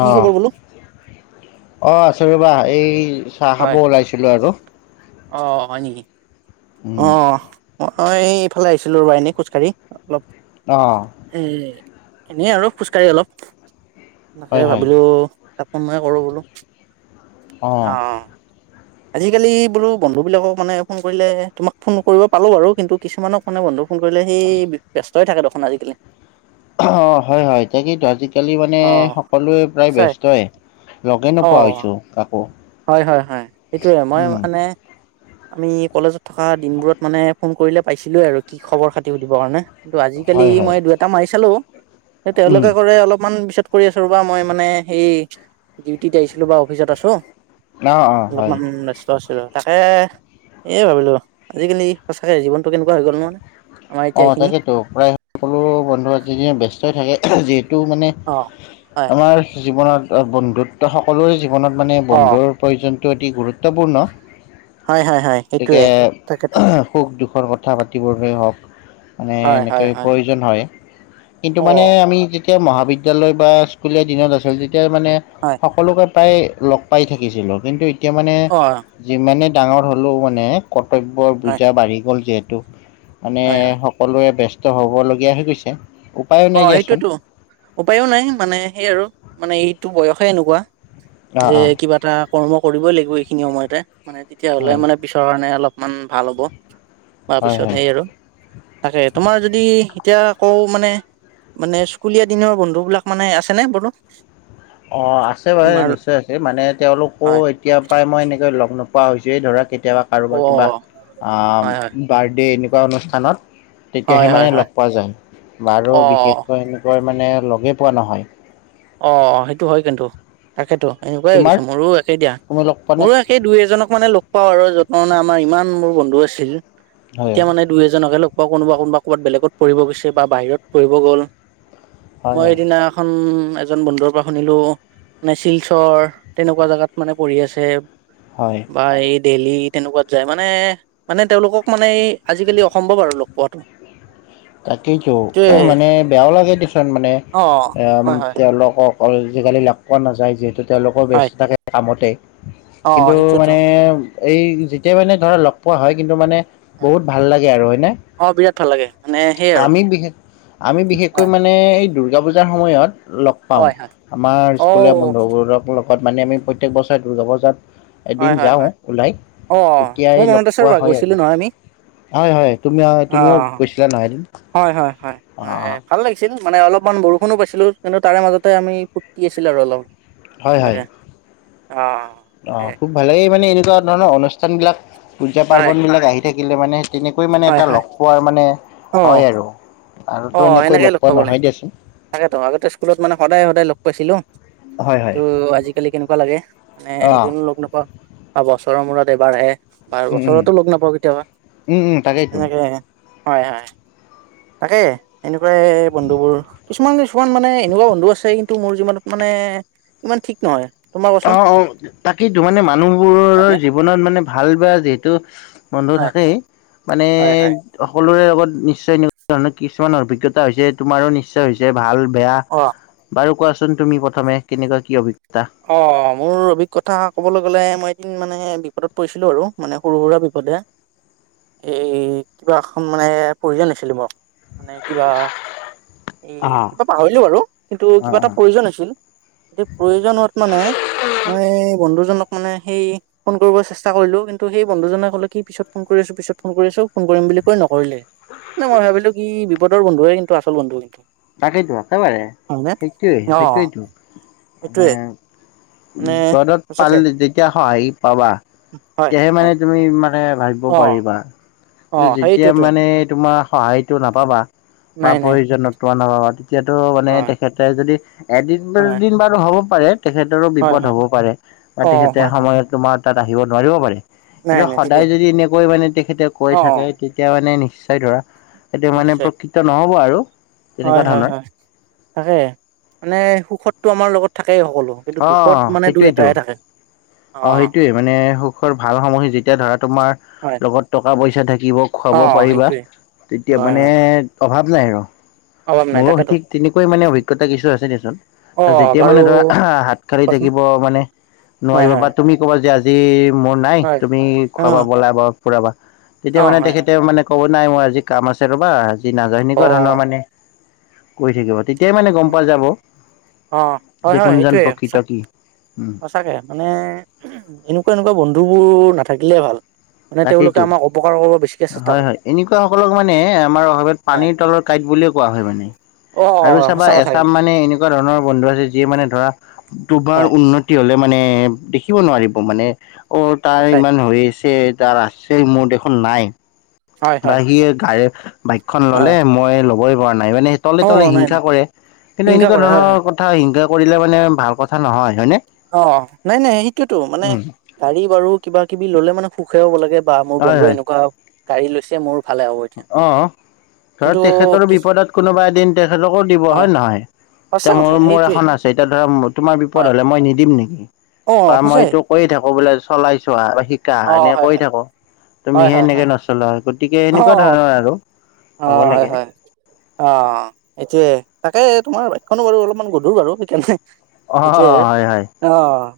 কি খবৰ বোলো। অ, আছো ৰ'বা! এই চাহ খাব ওলাইছিলো আৰু, অঁ, অঁ, অঁ হয় নেকি উম, অঁ, অঁ, অঁহ অঁ, এইফালে আহিছিলো ৰ বা এনেই খোজকাঢ়ি অলপ। অঁ, অঁ এ এনে আৰু খোজকাঢ়ি অলপ হয়, তাকে হয়, ভাবিলো। তাত মে কৰো বোলো অ আজিকালি বোলো [unintelligible] বন্ধুবিলাকক মানে ফোন কৰিলে তোমাক ফোন কৰিব পালোঁ বাৰু কিন্তু। কিছুমানক মানে বন্ধু ফোন কৰিলে সেই ব্যস্ত হৈ থাকে দেখোন আজিকালি [unintelligible] অঁ, হয় হয় তাকেইেতো আজিকালি মানে অ' সকলোৱে প্ৰায় সঁচাই ব্যস্তই। লগে নোপোৱা অ' হৈছো আকৌ। হয়, হয়, হয় এইটোৱে মই মানে। আমি কলেজত থকা দিনবোৰত মানে ফোন কৰিলে পাইছিলোৱে আৰু কি খবৰ খাতি সুধিব কাৰণে। কিন্তু, আজিকালি হয়, হয়, মই দুই এটা মাৰি চালো স উম। তেওঁলোকে কৰে অলপমান পিছত। কৰি আছো ৰ বা মই মানে এই ডিউটিত আহিছিলো বা অফিচত আছো। অ', অ', হয়, অলপমান ব্যস্ত আছিলো আৰু। তাকে এয় ভাবিলো আজিকালি সঁচাকে জীৱনটো কেনেকুৱা হৈ গ'ল ন? আমাৰ এতিয়া অঁ এইখিনি তাকেতো প্ৰায় সকলো বন্ধু আজি ব্যস্তই থাকে! যিহেতু মানে? অঁ,। আমাৰ জীৱনত বন্ধুত্ব সকলোৰে জীৱনত মানে অ বন্ধুৰ? প্ৰয়োজনটো অতি গুৰুত্বপূৰ্ণ হয় হয় হয় সেইটোয়ে গতিকে, তাকেতো সুখ দুখৰ কথা পাতিবৰলৈই হওক? মানে হয় হয় এনেকৈ হয় প্ৰয়োজন হয় কিন্তু অ মানে আমি! যেতিয়া মহাবিদ্যালয় বা স্কুলীয়া দিনত আছিল তেতিয়া মানে হয় সকলোকে। প্ৰায় লগ পাই থাকিছিলোঁ কিন্তু এতিয়া মানে অ যিমানেই ডাঙৰ হ'লেও মানে। কৰ্তব্যৰ হয় বুজা বাঢ়ি গ'ল যিহেতু মানে। হয় হয় সকলোৱে ব্যস্ত হ'বলগীয়া হৈ গৈছে। উপায়ো অ, নাই দিয়াচোন সেইটোতো উপায়ো নাই মানে সেই আৰু মানে এইটো বয়সে এনেকুৱা। অ' যে অ' কিবা এটা কৰ্ম কৰিবই লাগিব এইখিনি সময়তে মানে তেতিয়া হ'লে হয় মানে? পিছৰ কাৰণে অলপমান ভাল হ'ব বা হয় পিছত হয় হেই আৰু? তাকে তোমাৰ যদি এতিয়া আকৌ মানে? মানে স্কুলীয়া দিনৰ বন্ধু বিলাক মানে আছে নে বোলো? অ, আছে বাৰু তোমাৰ নিশ্চয় আছে মানে তেওঁলোকো হয় এতিয়া পৰাই মই এনেকৈ লগ নোপোৱা হৈছোেই ধৰা? কেতিয়াবা অ কাৰোবাৰ কিবা আঁ হয় হয় বাৰ্থডে' এনেকুৱা অনুষ্ঠানত। হয় তেতিয়াহে হয় মানে হয় লগ পোৱা যায় বাৰু অ বিশেষকৈ এনেকুৱৈ মানে লগেই পোৱা নহয়। অঁ, সেইটো হয় কিন্তু তাকেতো এনেকুৱাই হৈ তোমাৰ গৈছে মোৰো একেই দিয়া তুমি লগ পোৱা নে মোৰো? সেই দুই এজনক মানে লগ পাওঁ আৰু য'ত মানে আমাৰ ইমান মোৰ বন্ধু আছিল হয় এতিয়া মানে? দুই এজনকে লগা কোনবা কোনোবা ক'বাত বেলেগত পঢ় গৈছে বা বাহতঢ়িব গ'ল [unintelligible] হয় মই হয় এইদিনা খন! এজন বন্ধুৰ পৰা শুনিলো মানে শিলচৰ তেনেকুৱা জাগাত মানে পঢ়ি আছে! হয় বা এই ডেইহি তেনেকুৱাত যায় মানে মানে তেওঁলোকক মানে এই আজিকালি অসম্ভৱ আৰু লগ পোৱাটো! অ [inaudible] তাকেইতো মানে বেয়াও লাগে দিচোন মানে, অ এ হয় হয় তেওঁলোকক আজিকালি লগ পোৱা নাযায় যিহেতু তেওঁলোকৰ ব্যস্ত হয় থাকে কামতে৷ অ কিন্তু সেইটোৱেতো মানে, এই যেতিয়া মানে ধৰা লগ পোৱা হয় কিন্তু মানে হয় বহুত ভাল লাগে আৰু হয় ন? অ' বিৰাট ভাল লাগে৷ মানে সেই আৰু আমি বিশেষ, আমি বিশেষকৈ হয় মানে মানে এই দুৰ্গা পূজাৰ সময়ত লগ হয় পাও৷ হয় আমাৰ অ স্কুলেই বন্ধ হ'ব ৰ' লগত মানে আমি প্ৰত্যেক বছৰে দুৰ্গা পুজাত হয় এদিন হয় যাওঁ হয় ওলাই, অ তেতিয়াই মোৰ লগ মনত আছে পোৱা ৰ'বা হয় গৈছিলো আৰু নহয় আমি হয়, হয়, তুমি অ তুমিও গৈছিলা নহয় এদিন৷ হয়, হয়, হয়, অ হয়, ভাল লাগি ছিল মানে অলপমান বৰষুণো পাইছিলো, কিন্তু তাৰে মাজতে আমি ফুৰৰ্তি আছিলো আৰু অলপ হয় হয় তেনেকে, অ' অ' অ' খুব ভালেই মানে এনেকুৱা ধৰণৰ অনুষ্ঠান বিলাক, হয় পূজা-পাৰ্বন বিলাক আহি থাকিলে মানে তেনেকৈ মানে হয় এটা হয় লগ পোৱা মানে অ হয় আৰু অ আৰুতো এনেকৈ সেনেকে লগ পোৱা পাব লাগে নহয় দেচোন তাকেতো আগতে স্কুলত মানে সদায় সদায়াই লগ পাইছিলো হয় কিন্তু হয় আজিকালি কেনেকুৱা লাগে মানে অ', এদিনো লগ নাপাওঁ বা বছৰৰ মূৰত এবাৰ আহে বাৰ উম উম, বছৰতো লগ নাপাওঁ কেতিয়াবা উম উম তাকেইতো। সেনেকে আহে হয় হয় তাকে এনেকুৱাই বন্ধুবোৰ কিছুমান কিছুমান মানে এনেকুৱা বন্ধু আছে কিন্তু মোৰ জীৱনত মানে ইমান ঠিক নহয় তোমাৰ কোৱাচোন অ অ তাকেই তো মানে হয়নে মানুহবোৰৰ জীৱনত মানে ভাল বা যিহেতু বন্ধু হয় থাকেই মানে হয় হয় সকলোৰে লগত নিশ্চয় এনেকুৱা ধৰণৰ কিছুমান অভিজ্ঞতা হৈছে তোমাৰো নিশ্চয় হৈছে ভাল বেয়া অহ বাৰু কোৱাচোন তুমি প্ৰথমে কেনেকুৱা কি অভিজ্ঞতা অ মোৰ অভিজ্ঞতা ক'বলৈ গ'লে মই এদিন মানে বিপদত পৰিছিলো আৰু মানে সৰু সুৰা বিপদে এই কিবা খন মানে প্ৰয়োজন মানে কিবা অ', এ পাহৰিলো বাৰু কিন্তু কিবা অ', অ'। এটা প্ৰয়োজন আছিল প্ৰয়োজনত মানে মই বন্ধুজনক মানে সেই ফোন কৰিব চেষ্টা কৰিলো কিন্তু সেই বন্ধুজনে কলে কি পিছত ফোন কৰি আছো পিছত ফোন কৰি আছো ফোন কৰিম বুলি নকৰিলে মই ভাবিলো কি বিপদৰ বন্ধুৱে কিন্তু আচল বন্ধু কিন্তু তাকেটো একেবাৰে হয়নে সেইটোৱেই অ সেইটোৱেতু মানে সেইটোয়ে মানে পদত পাল সঁচাকে যেতিয়া সহায় পাবা হয় তেতিয়াহে মানে হয় তুমি মানে ভাবিব অ পাৰিবা অ যেতিয়া সেইটোতো মানে তোমাৰ সহায়টো নাপাবা বা নাই নাই প্ৰয়োজনত নাপাবা সেতো মানে হয় তেখেতে যদি এদিন বা হয় দুদিন দিন বাৰু হ'ব পাৰে তেখেতৰো হয় বিপদ হয় হ'ব পাৰে বা অ তেখেতে হয় হয় সময় তোমাৰ তাত আহিব নোৱাৰিব পাৰে নাই এতো নাই সদায় ঠিকেই যদি এনেকৈ মানে তেখেতে কৈ অ অ থাকে তেতিয়া মানে নিশ্চয় ধৰা এটো মানে নিশ্চয় প্ৰকৃত নহব আৰু হয় তেনেকুৱা হয় ধৰণৰ হয় তাকে মানে সুখতটো আমাৰ লগত থাকেই সকলো কিন্তু অ দুখত মানে দুই সেইটোৱেইটো এটাহে থাকে অ' সেইটোৱে মানে সুখৰ ভাল সময় যেতিয়া ধৰা তোমাৰ হয় লগত টকা পইচা থাকিব অ খুৱাব পাৰিবা সেইটোৱে তেতিয়া হয় মানে হয় অভাৱ নাই আৰু অভাৱ নাই মোৰো তাকেতো সঠিক তেনেকুৱা মানে অভিজ্ঞতা কিছু আছে দেচোন অ যেতিয়া বাৰু মানে ধৰা হাত খালি কোৱাচোন থাকিব মানে হয় নোৱাৰিব বা হয় তুমি ক'বা যে আজি মোৰ নাই হয় তুমি খোৱাবা বলা বা ফুৰাবা অ তেতিয়া মানে হয় হয় তেখেতে মানে ক'ব নাই মোৰ আজি কাম আছে ৰ'বা আজি নাযা অ এনেকুৱা ধৰণৰ মানে কৰি থাকিব তেতিয়াই মানে গম পোৱা যাব অ হয় যে হয় কোনজন সেইটোৱে প্ৰকৃত সঁচা কি উম সঁচাকে মানে, এনেকুৱা এনেকুৱা বন্ধুবোৰ নাথাকিলে ভাল। তেওঁলোকে তাকেইতো আমাৰ অপকাৰ কৰিব বেছিকে চেষ্টা হয় কৰে হয়, এনেকুৱা সকলক মানে আমাৰ অসমত হয় পানীৰ তলৰ কাঁইট বুলিয়ে কোৱা হয়। মানে অ আৰু চাবা সঁচা কথা এচাম কিন্তু মানে এনেকুৱা ধৰণৰ বন্ধু আছে, যিয়ে মানে ধৰা তোমাৰ হয় উন্নতি হলে মানে দেখিব নোৱাৰিব, মানে অ তাৰ সঁচাই ইমান হৈ আছে তাৰ আছে মোৰ দেখোন নাই হয় বা হয় সি গাড়ী বাইকখন ললে হয় মই বই পৰা নাই মানে তলে অ তলে নাই নাই হিংসা কৰে। কিন্তু হিংসা এনেকুৱা কৰে হয় হয় ধৰণৰ কথা হিংসা কৰিলে মানে, ভাল কথা নহয়, হয়নে? অ নাই নাই সেইটোয়েতো মানে উম গাড়ী বাৰু কিবা কিবি ললে মানে সুখে হ'ব লাগে। বা মোৰ হয় বন্ধু হয় এনেকুৱা গাড়ী লৈছে। মোৰ ভালে হ'ব এতিয়া অ, ধৰ কিন্তু তেখেতৰ কিছু বিপদত কোনোবা এদিন তেখেতকো দিব হয় হয়নে নহয়? সঁচা এতিয়া কথা মোৰ মোৰ সেইটোৱে এখন আছে, তেতিয়া ধৰা তোমাৰ বিপদ হয় হ'লে মই নিদিম নেকি অ বা মই সঁচাই তোক কৈ থাকো, বোলে চলাই চোৱা বা শিকা অ এনেকে হয় কৈ হয় থাকো, হয় তুমিহে হয় এনেকে হয় নচলা। গতিকে অ তেনেকুৱা ধৰণৰ আৰু অ হ'ব হয় লাগে। হয় অ সেইটোয়ে, তাকে তোমাৰ বাইকখনো বাৰু অলপমান গধুৰ বাৰু। সেইকাৰণে অ সেইটোয়ে আৰু হয় হয়, অ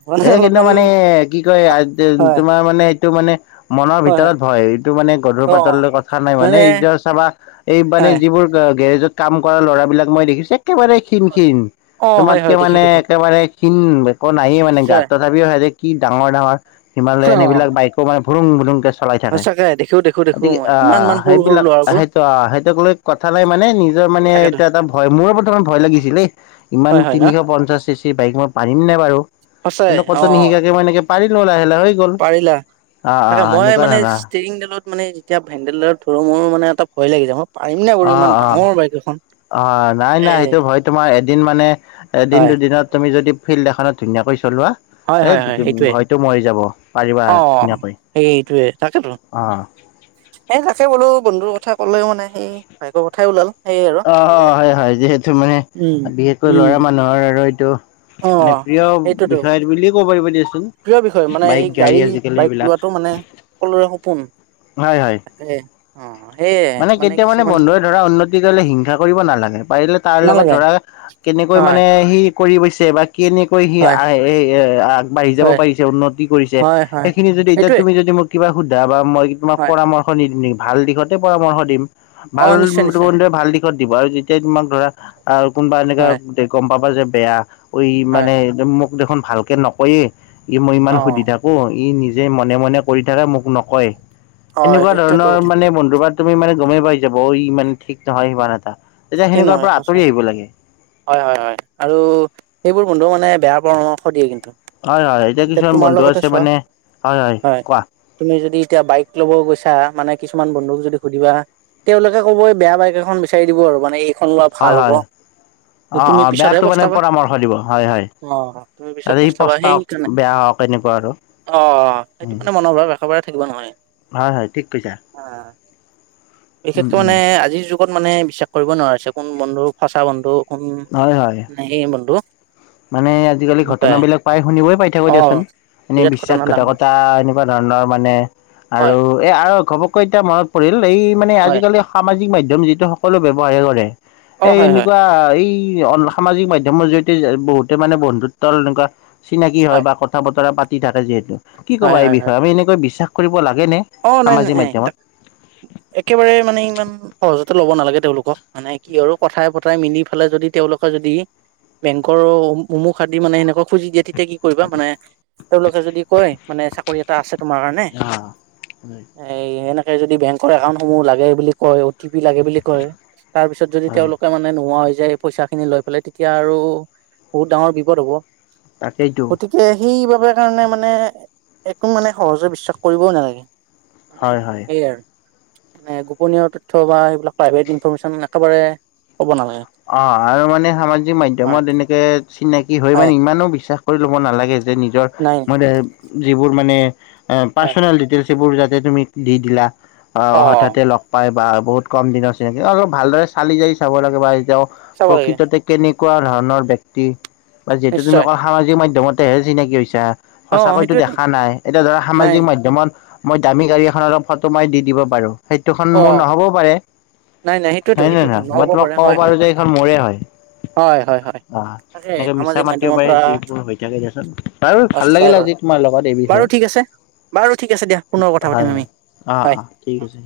মানে এই কিন্তু অলপমান মানে কি কয় হয় তোমাৰ মানে এইটো মানে মনৰ হয় ভিতৰত হয় ভয় এইটো মানে গধুৰ অ পাতলৰ কথা নাই মানে। এইজ চাবা এই মানে হয় যিবোৰ গেৰেজত কাম কৰা ল'ৰাবলাক মই দেখিছো, একেবাৰে ক্ষীণ ক্ষীণ অ হয় তোমাতকে হয় দেখি মানে, দেখো একেবাৰে খিন একো নায়ে মানে গাত। নিশ্চয় তথাপিও সিহতে কি ডাঙৰ ডাঙৰ অ হিমালয়ন, সেইবিলাক বাইক মে [unintelligible] ভুং বুং চলাই থাকে। সঁচাকে দেখো দেখো দেখো গতিকে মই ইমান ইমান সৰু সৰু সেইবিলাক ল'ৰাবোৰ সেইটো সেইটোক লৈ কথা নাই মানে, নিজৰ মানে, তাকেতো এয়া এটা ভয় মোৰ প্ৰথমে ভয় লাগিছিল। ইমান হয় হয় ন তিনিশ পঞ্চাশ চি বাইক মই পাৰিম নে বাৰু? সঁচাই কিন্তু অ কতো নিশিকাকে মই এনে পাৰিলো। লাহে লাহে গ'ল পাৰিলা। অ অ তাকে মই এনেকুৱা মানে ধৰণৰ ষ্টিৰিং দালত মানে, এতিয়া হেণ্ডেলডালত ধৰো মোৰ মানে এটা ভয় লাগি যায়। মই পাৰম নে অ বাৰু ইমান অ ডাঙৰ বাইকে অ নাই নাই সেইটো হয় তোমাৰ এদিন মানে এদিন হয় দুদিনত তুমি যদি ফিল্ড এখনত ধুনীয়াকৈ চলোৱা, হয় এ হয় হয় সেইটোৱে হয়তো মৰি যাব পাৰিবা অ ধুনীয়াকৈ। সেইটোৱে অ, এই তাকে বোলো বন্ধুৰ কথা ক'লেও মানে সি বাইকৰ কথাই ওলাল। সেইয়ে আৰু অ অ ভালে হয় হয়, যিহেতু মানে উম বিশেষকৈ উম ল'ৰা মানুহৰ আৰু এইটো অ মানে প্ৰিয় সেইটোতো বিষয় বুলিয়ে ক'ব পাৰিব দিয়াচোন বাইক গাড়ী আজিকালি এইবিলাক টো মানে সকলোৰে সপোন। হয় হয়, তাকে অ সেয়ে মানে কেতিয়া মানে কিছুমান বন্ধ ধৰা উন্নতি লে হিংসা কৰিব নালাগে, পাৰিলে তাৰ লগত নালাগে ধৰা কেনেকৈ হয় মানে সি কৰি গৈছে বা কেনেকৈ সি হয় আহ এ আগবাঢ়ি যাব হয় পাৰিছে, উন্নতি কৰিছে। হয় হয় সেইখিনি যদি এতিয়া সেইটোৱে তুমি যদি মোৰ কিবা সোধা বা মই তোমাক হয় পৰামৰ্শ নিদিম নেকি ভাল দিশতে পৰামৰ্শ দিম। অ ভাল নিশ্চয় নিশ্চয় বন্ধুৱে ভাল দিশত দিব আৰু যেতিয়া তোমাক ধৰা কোনোবা এনেকা হয় গম পাবা যে বেয়া। ঐ হয় মানে মোক দেখোন ভালকে নকয়ে, ই মই অ ইমান সুবিধা ই নিজে মনে মনে কৰি থাকে মোক নকয়, অ এনেকুৱা সেইটোয়েতো ধৰণৰ কথা মানে বন্ধুবাত তুমি মানে গমেই পাই যাব। অ ইমান ঠিক নহয় সিমান এটা তেতিয়া ঠিকেই সেনেকুৱাৰ নহয় পৰা আঁতৰি সঁচাই আহিব লাগে। হয়, হয়, হয়, আৰু সেইবোৰ বন্ধুও মানে বেয়া পৰামৰ্শ দিয়ে কিন্তু। হয়, হয়, এতিয়া কিছুমান তোমাৰ বন্ধু লগতে আছে চোৱা মানে, হয়, হয় কোৱা? তুমি যদি এতিয়া বাইক লব গৈছা মানে, কিছুমান বন্ধুক যদি সুধিবা তেওঁলোকে কবই বেয়া বাইক এখন বিচাৰি দিব আৰু মানে এইখন হয়, ভাল হ'ব হয়, অ', তুমি অ', পিছতহে বেয়াটো মানে পস্তাবা পৰামৰ্শ দিব হয়, হয়। অ তুমি পিছত আৰু এই পস্তাবা পস্তাওক সেইকাৰণে বেয়া হওক এনেকুৱা আৰু। অ, সেইটো মানে মনৰ ভাৱ একেবাৰে থাকিব নালাগে। হয় হয় ঠিক কৈছা উম বিশেষকে উম মানে আজিৰ যুগ লগত মানে বিশ্বাস কৰিব নোৱাৰিছে কোন বন্ধু সঁচা বন্ধু কোন হয় হয় নে সেই বন্ধু মানে আজিকালি এনেকুৱাই ঘটনাবলাক পাই শুনিবয়ে পাই থাকো অ দিয়াচোন এনে বিৰাট ঘটনা ডাঙৰ বিশ্বাসঘাতকতা এনে কিবা ধৰণৰ মানে হয়, আৰু এ আৰু ঘবকৈ এতিয়া মনত পৰিল এই মানে হয়, আজিকালি সামাজিক মাধ্যয়ম যিটো সকলোৱ ব্যৱহাৰে কৰে অ', এই হয়, হয়, এনেকুৱা এই সামাজিক মাধ্যয়ম জৰিয়তে যে বহুতে মানে বন্ধুত্বৰ এনেকুৱা চিনাকি হয় বা কথা বতৰা পা থাকে যিহেতু কি হয়, ক'বা এই হয়, হয়, বিষয়ে আমি এনেকৈ বিশ্বাস কৰিব লাগে নে। অ, নাই, নাই, নাই ত একেবাৰে মানে ইমান সহজতে ল'ব নালাগে তেওঁলোকক মানে কি আৰু কথাই, পতাই মিলি পেলাই যদি তেওঁলোকৰ যদি বেংকৰ অমুক আদি মানে সেনেকৈ খুজি দিয়ে তেতিয়া কি কৰিবা মানে তেওঁলোকে যদি কয় মানে চাকৰি এটা আছে তোমাৰ কাৰণে। অ'। এই এনেকে যদি বেংকৰ একাউণ্ট সমূহ লাগে বুলি কয় ও টি পি লাগে বুলি কয়। তাৰ পিছত যদি হয় তেওঁলোকে মানে মানে নোহোৱা হৈ যে পইচা খিনি লৈ পেলাই তেতিয়া আৰু বহুত ডাঙৰ বিপদ হ'ব। তাকেইতো। গতিকে সেইবাবে কাৰণে মানে একো মানে সহজতে বিশ্বাস কৰিবও নালাগে। মানে হয় হয়। এই আৰু মানে গোপনীয় তথ্য বা এইবিলাক প্ৰাইভেট ইনফৰমেশ্যন একেবাৰে ক'ব নালাগে। অ, আৰু মানে সামাজিক হয় মধ্যয়মত এনেকে চিনাকি হৈ হয় মানে ইমানো বিশ্বাস কৰি ল'ব নালাগে যে নিজৰ নাই মানে যিবোৰ মানে হয় পাৰ্ছনেল ডিটেইলছ সেইবোৰ যাতে তুমি দি, দিলা অ হঠাতে লগ পাই বা বহুত কম দিনৰ চিনাকি অলপ ভালদৰে চালি জাৰি চাব লাগে বা এতিয়াও চাব লাগে প্ৰকৃততে কেনেকুৱা ধৰণৰ ব্য়ক্তি বা যিহেতু তুমি নিশ্চয় কোৱা সামাজিক মাধ্যয়মতেহে চিনাকি হৈছা। অ সঁচাকৈটো সেইটোয়েতো দেখা নাই এতিয়া ধৰা নাই সামাজিক মাধ্যমত মই দামী গাড়ী এখনৰ অলপ ফটো মাৰি দি, দিব পাৰোঁ সেইটো খন অ মোৰ নহ'বও পাৰে। নাই, সেইটোয়েতো নাই, সেইটোতো নাই, মই নহ'ব তোমাক পাৰে ক'ব হয় পাৰো হয় যে এইখন মোৰে হয়। হয় হয় হয় অ, তাকে এনেকে মিছা সামাজিক মাতিব মাধ্যমৰ পাৰে পৰা যিবোৰ হৈ থাকে দিয়াচোন। বাৰু ভাল চাই লাগিল বাৰু আজি তোমাৰ লগত এই বাৰু বিষয়ে ঠিক আছে বাৰু ঠিক আছে দিয়া পুনৰ কথা হয় পাতিম হয় আমি। অ', অ', ঠিক হয় আছে।